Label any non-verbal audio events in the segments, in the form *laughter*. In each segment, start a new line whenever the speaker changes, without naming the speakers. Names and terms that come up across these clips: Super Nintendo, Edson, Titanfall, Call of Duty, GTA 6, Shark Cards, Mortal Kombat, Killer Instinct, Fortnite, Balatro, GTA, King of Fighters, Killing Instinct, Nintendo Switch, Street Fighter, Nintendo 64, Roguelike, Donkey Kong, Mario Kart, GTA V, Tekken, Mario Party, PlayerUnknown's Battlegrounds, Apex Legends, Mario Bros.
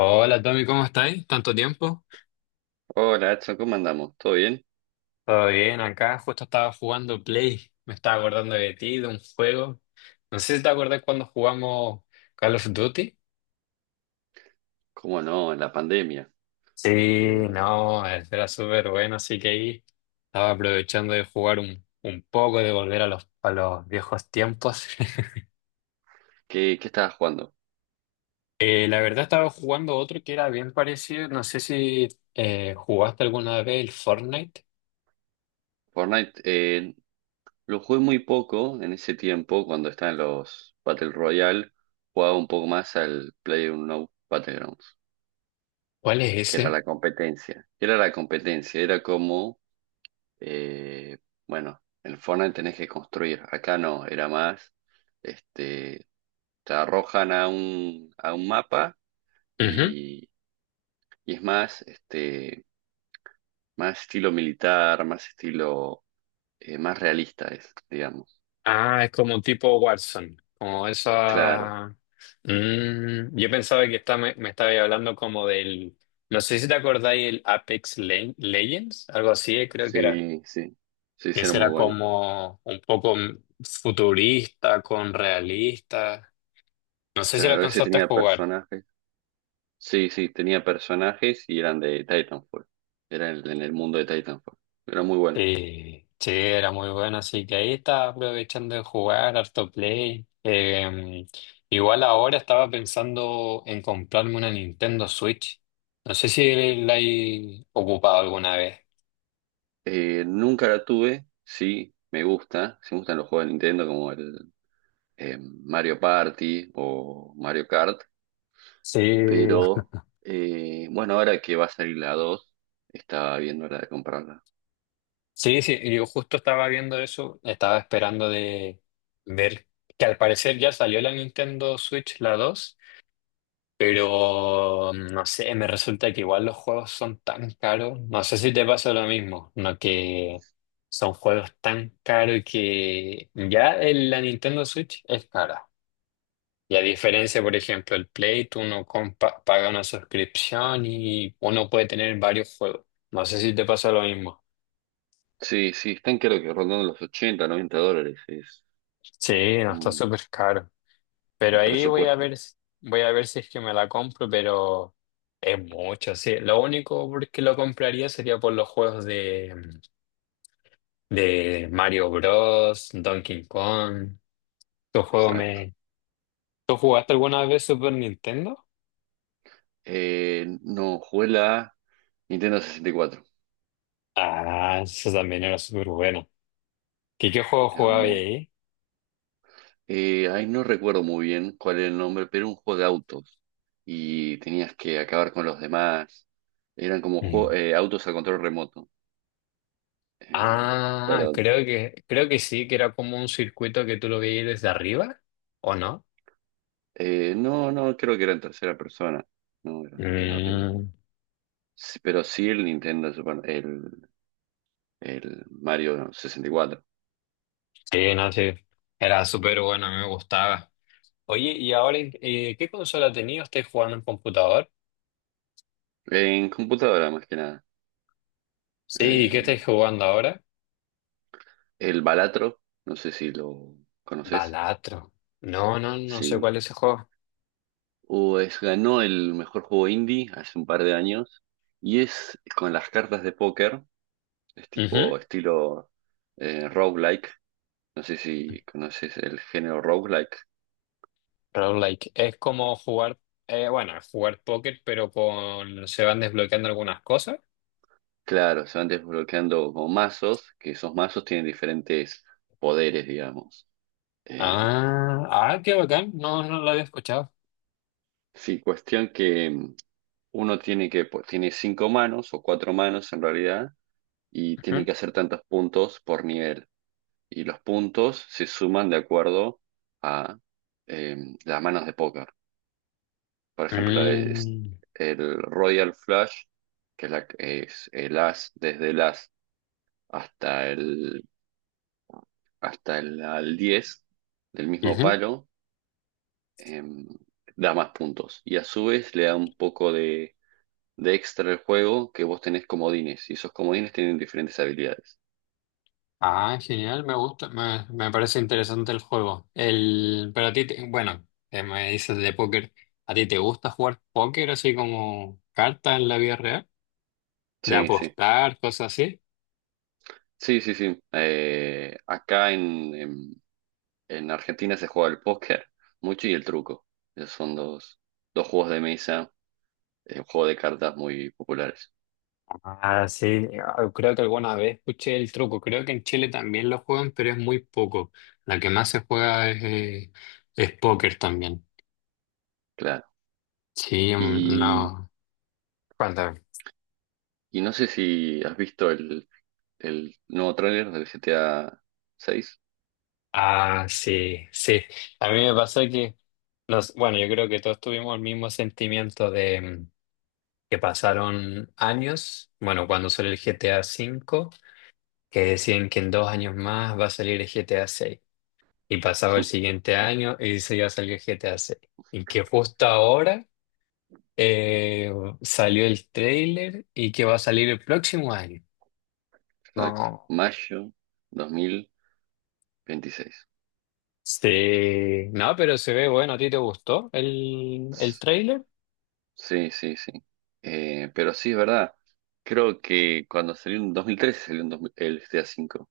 Hola Tommy, ¿cómo estáis? ¿Tanto tiempo?
Hola, Edson, ¿cómo andamos? ¿Todo bien?
Todo bien, acá justo estaba jugando Play. Me estaba acordando de ti, de un juego. No sé si te acuerdas cuando jugamos Call of Duty.
¿Cómo no? En la pandemia.
Sí,
Eh,
no, era súper bueno, así que ahí estaba aprovechando de jugar un poco, de volver a los viejos tiempos. *laughs*
¿qué estabas jugando?
La verdad estaba jugando otro que era bien parecido. No sé si jugaste alguna vez el Fortnite.
Fortnite, lo jugué muy poco en ese tiempo, cuando estaban los Battle Royale, jugaba un poco más al PlayerUnknown's Battlegrounds,
¿Cuál es
que era
ese?
la competencia. Era la competencia, era como, eh, bueno, en Fortnite tenés que construir, acá no, era más, este, te arrojan a un mapa y, y es más, Más estilo militar, más estilo, más realista es, digamos.
Ah, es como un tipo Watson, como
Claro,
esa. Mm, yo pensaba que está, me estaba hablando como del. No sé si te acordáis el Apex Legends, algo así, creo que era.
sí, sí, sí,
Que
ese era
ese
muy
era
bueno.
como un poco futurista, con realista. No sé si lo
Claro, ese
alcanzaste a
tenía
jugar.
personajes, sí, sí, tenía personajes y eran de Titanfall, era en el mundo de Titanfall, era muy bueno.
Sí, sí, era muy bueno, así que ahí estaba aprovechando de jugar, harto play. Igual ahora estaba pensando en comprarme una Nintendo Switch. No sé si la he ocupado alguna vez.
Nunca la tuve, sí, me gusta, sí me gustan los juegos de Nintendo como el Mario Party o Mario Kart,
Sí,
pero bueno, ahora que va a salir la 2 estaba viendo la de comprarla.
sí, sí, yo justo estaba viendo eso, estaba esperando de ver que al parecer ya salió la Nintendo Switch, la dos. Pero no sé, me resulta que igual los juegos son tan caros. No sé si te pasa lo mismo, no que son juegos tan caros que ya la Nintendo Switch es cara. Y a diferencia, por ejemplo, el Play, paga una suscripción y uno puede tener varios juegos. No sé si te pasa lo mismo.
Sí, sí, están creo que rondando los $80, $90, es
Sí, no está
un,
súper caro. Pero
un
ahí voy a
presupuesto,
ver, voy a ver si es que me la compro, pero es mucho, sí. Lo único por que lo compraría sería por los juegos de Mario Bros, Donkey Kong. ¿Tu juego
exacto.
me... ¿Tú jugaste alguna vez Super Nintendo?
No, jugué la Nintendo 64,
Ah, eso también era súper bueno. ¿Qué, qué juego
era
jugaba
muy-
ahí?
ahí no recuerdo muy bien cuál era el nombre, pero era un juego de autos y tenías que acabar con los demás, eran como
Mm.
autos a control remoto. Eh,
Ah,
pero
creo que sí, que era como un circuito que tú lo veías desde arriba, ¿o no?
no, no, creo que era en tercera persona, no, era de arriba.
Mm,
Sí, pero sí el el Mario 64.
sí, no, sí. Era súper bueno, a mí me gustaba. Oye, ¿y ahora qué consola tenías? ¿Estás jugando en computador?
En computadora más que nada.
Sí,
Eh,
¿qué estás jugando ahora?
el Balatro, no sé si lo conoces.
Balatro. No, no, no sé
Sí.
cuál es ese juego.
O es, ganó el mejor juego indie hace un par de años. Y es con las cartas de póker. Es
Ujú.
tipo estilo roguelike. No sé si conoces el género roguelike.
Roguelike. Es como es jugar póker, pero con se van desbloqueando algunas cosas.
Claro, se van desbloqueando como mazos, que esos mazos tienen diferentes poderes, digamos. Eh,
Ah, ah, qué bacán. No, no lo había escuchado.
sí, cuestión que uno tiene que, pues, tiene 5 manos o 4 manos en realidad y tiene
Ujú.
que hacer tantos puntos por nivel. Y los puntos se suman de acuerdo a eh, las manos de póker. Por ejemplo, es
Mm,
el Royal Flush, que es, es el as desde el as hasta el, hasta el al 10 del mismo
ujú.
palo, eh, da más puntos. Y a su vez le da un poco de extra al juego que vos tenés comodines. Y esos comodines tienen diferentes habilidades.
Ah, genial, me gusta, me parece interesante el juego. Pero a ti, bueno, me dices de póker, ¿a ti te gusta jugar póker así como cartas en la vida real? ¿De
Sí, sí.
apostar, cosas así?
Sí, sí, sí. Acá en Argentina se juega el póker mucho y el truco. Esos son dos juegos de mesa, un juego de cartas muy populares.
Ah, sí, ah, creo que alguna vez escuché el truco, creo que en Chile también lo juegan, pero es muy poco. La que más se juega es póker también.
Claro.
Sí, mm, no.
Y, y no sé si has visto el nuevo tráiler del GTA 6.
Ah, sí, sí. A mí me pasó que, nos, bueno, yo creo que todos tuvimos el mismo sentimiento de que pasaron años, bueno, cuando salió el GTA 5 que decían que en dos años más va a salir el GTA 6. Y pasaba el
*laughs*
siguiente año y se iba a salir el GTA 6. Y que justo ahora eh, salió el trailer y que va a salir el próximo año.
Exacto.
No.
Mayo 2026.
Sí, no, pero se ve bueno. ¿A ti te gustó el trailer?
Sí, sí, sí. Pero sí, es verdad. Creo que cuando salió en 2013 salió en dos- mil el GTA V.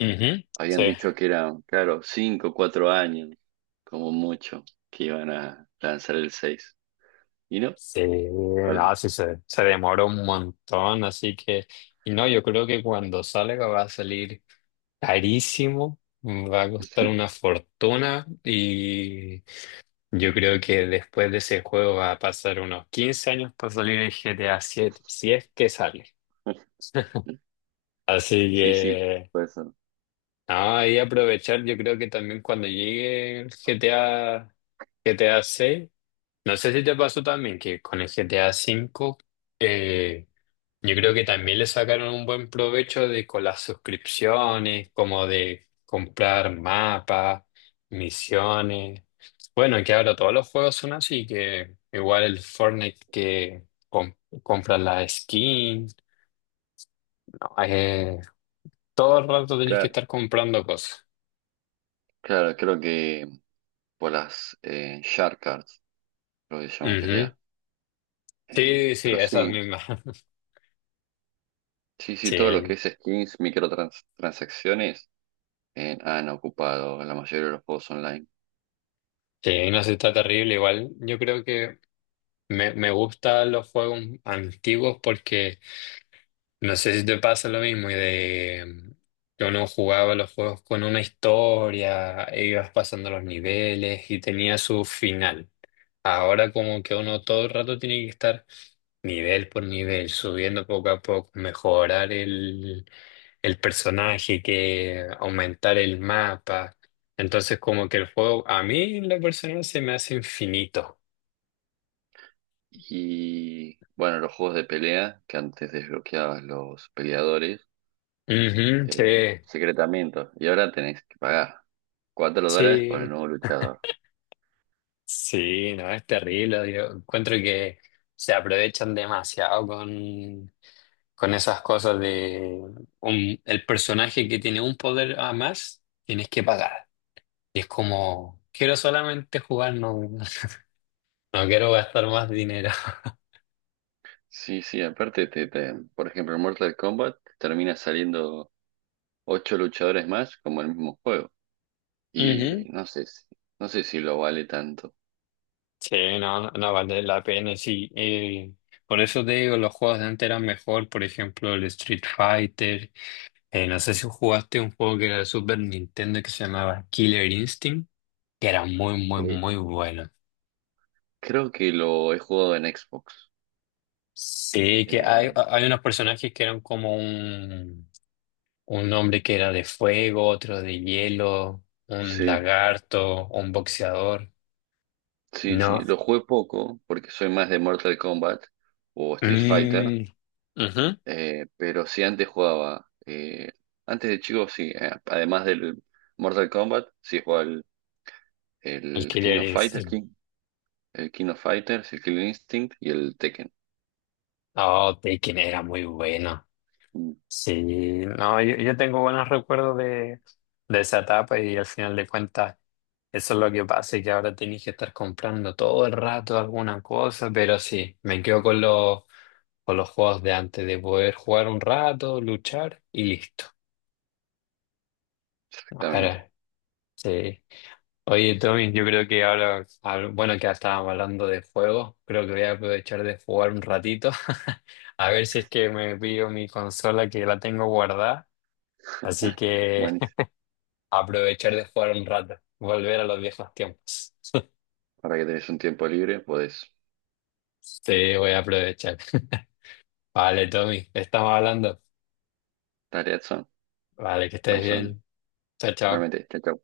Ujú. Sí,
Habían dicho que eran, claro, 5, o 4 años, como mucho, que iban a lanzar el 6. ¿Y no?
sí,
Perdón.
no, sí se demora un montón, así que, y no, yo creo que cuando salga va a salir carísimo, va a costar una fortuna y yo creo que después de ese juego va a pasar unos 15 años para salir el GTA 7 si es que sale. *laughs* Así
Sí, sí,
que,
puede ser.
no, ahí aprovechar, yo creo que también cuando llegue el GTA 6. No sé si te pasó también que con el GTA 5 eh, yo creo que también le sacaron un buen provecho de con las suscripciones, como de comprar mapas, misiones. Bueno, que ahora todos los juegos son así, que igual el Fortnite que compras la skin, no, todo el rato tenés que
Claro,
estar comprando cosas.
claro, creo que por las Shark Cards, lo que se llaman
Ujú.
GTA. Eh,
Sí, sí,
pero
esas
sí,
mismas. *laughs*
sí, sí, todo lo que
Sí,
es skins, microtransacciones han ocupado la mayoría de los juegos online.
sí, no sé, está terrible igual. Yo creo que me gustan los juegos antiguos porque no sé si te pasa lo mismo y de que uno jugaba los juegos con una historia, e ibas pasando los niveles y tenía su final. Ahora como que uno todo el rato tiene que estar nivel por nivel, subiendo poco a poco, mejorar el personaje, que aumentar el mapa. Entonces como que el juego a mí en la persona se me hace infinito.
Y bueno, los juegos de pelea, que antes desbloqueabas los peleadores,
Ujú, sí.
eh, secretamiento. Y ahora tenés que pagar $4 por el
Sí,
nuevo luchador.
sí, no, es terrible. Yo encuentro que se aprovechan demasiado con esas cosas de el personaje que tiene un poder a más, tienes que pagar. Y es como, quiero solamente jugar, no, no quiero gastar más dinero. *laughs*
Sí, sí, aparte, por ejemplo, en Mortal Kombat te termina saliendo 8 luchadores más como el mismo juego. Y
Ujú.
no sé si lo vale tanto.
Sí, no, no, no vale la pena, sí. Por eso te digo, los juegos de antes eran mejor, por ejemplo, el Street Fighter. No sé si jugaste un juego que era de Super Nintendo que se llamaba Killer Instinct, que era muy, muy,
Eh,
muy bueno.
creo que lo he jugado en Xbox.
Sí, que hay,
Eh,
hay unos personajes que eran como un hombre que era de fuego, otro de hielo, un
sí,
lagarto, un boxeador.
sí,
No.
lo jugué poco porque soy más de Mortal Kombat o Street Fighter.
Mm, ujú.
Pero sí, antes jugaba. Antes de chico, sí. Eh, además del Mortal Kombat, sí jugaba
El
el King
Killer
of Fighter,
Instinct.
King, el King of Fighters, el Killing Instinct y el Tekken.
Oh, Tekken era muy bueno.
Mm,
Sí, no, yo tengo buenos recuerdos de esa etapa y al final de cuentas. Eso es lo que pasa, y que ahora tenéis que estar comprando todo el rato alguna cosa, pero sí, me quedo con los juegos de antes, de poder jugar un rato, luchar y listo.
Exactamente.
Ahora, sí. Oye, Tommy, yo creo que ahora, ah, bueno, que ya estábamos hablando de juegos, creo que voy a aprovechar de jugar un ratito, *laughs* a ver si es que me pillo mi consola que la tengo guardada, así que
Bueno,
*laughs* aprovechar de jugar un rato, volver a los viejos tiempos. *laughs*
para que tenés un tiempo libre, podés.
Sí, voy a aprovechar. *laughs* Vale, Tommy, estamos hablando.
Tarea son.
Vale, que estés
Estamos hablando.
bien. Chao, chao.
Realmente, chao. Chao.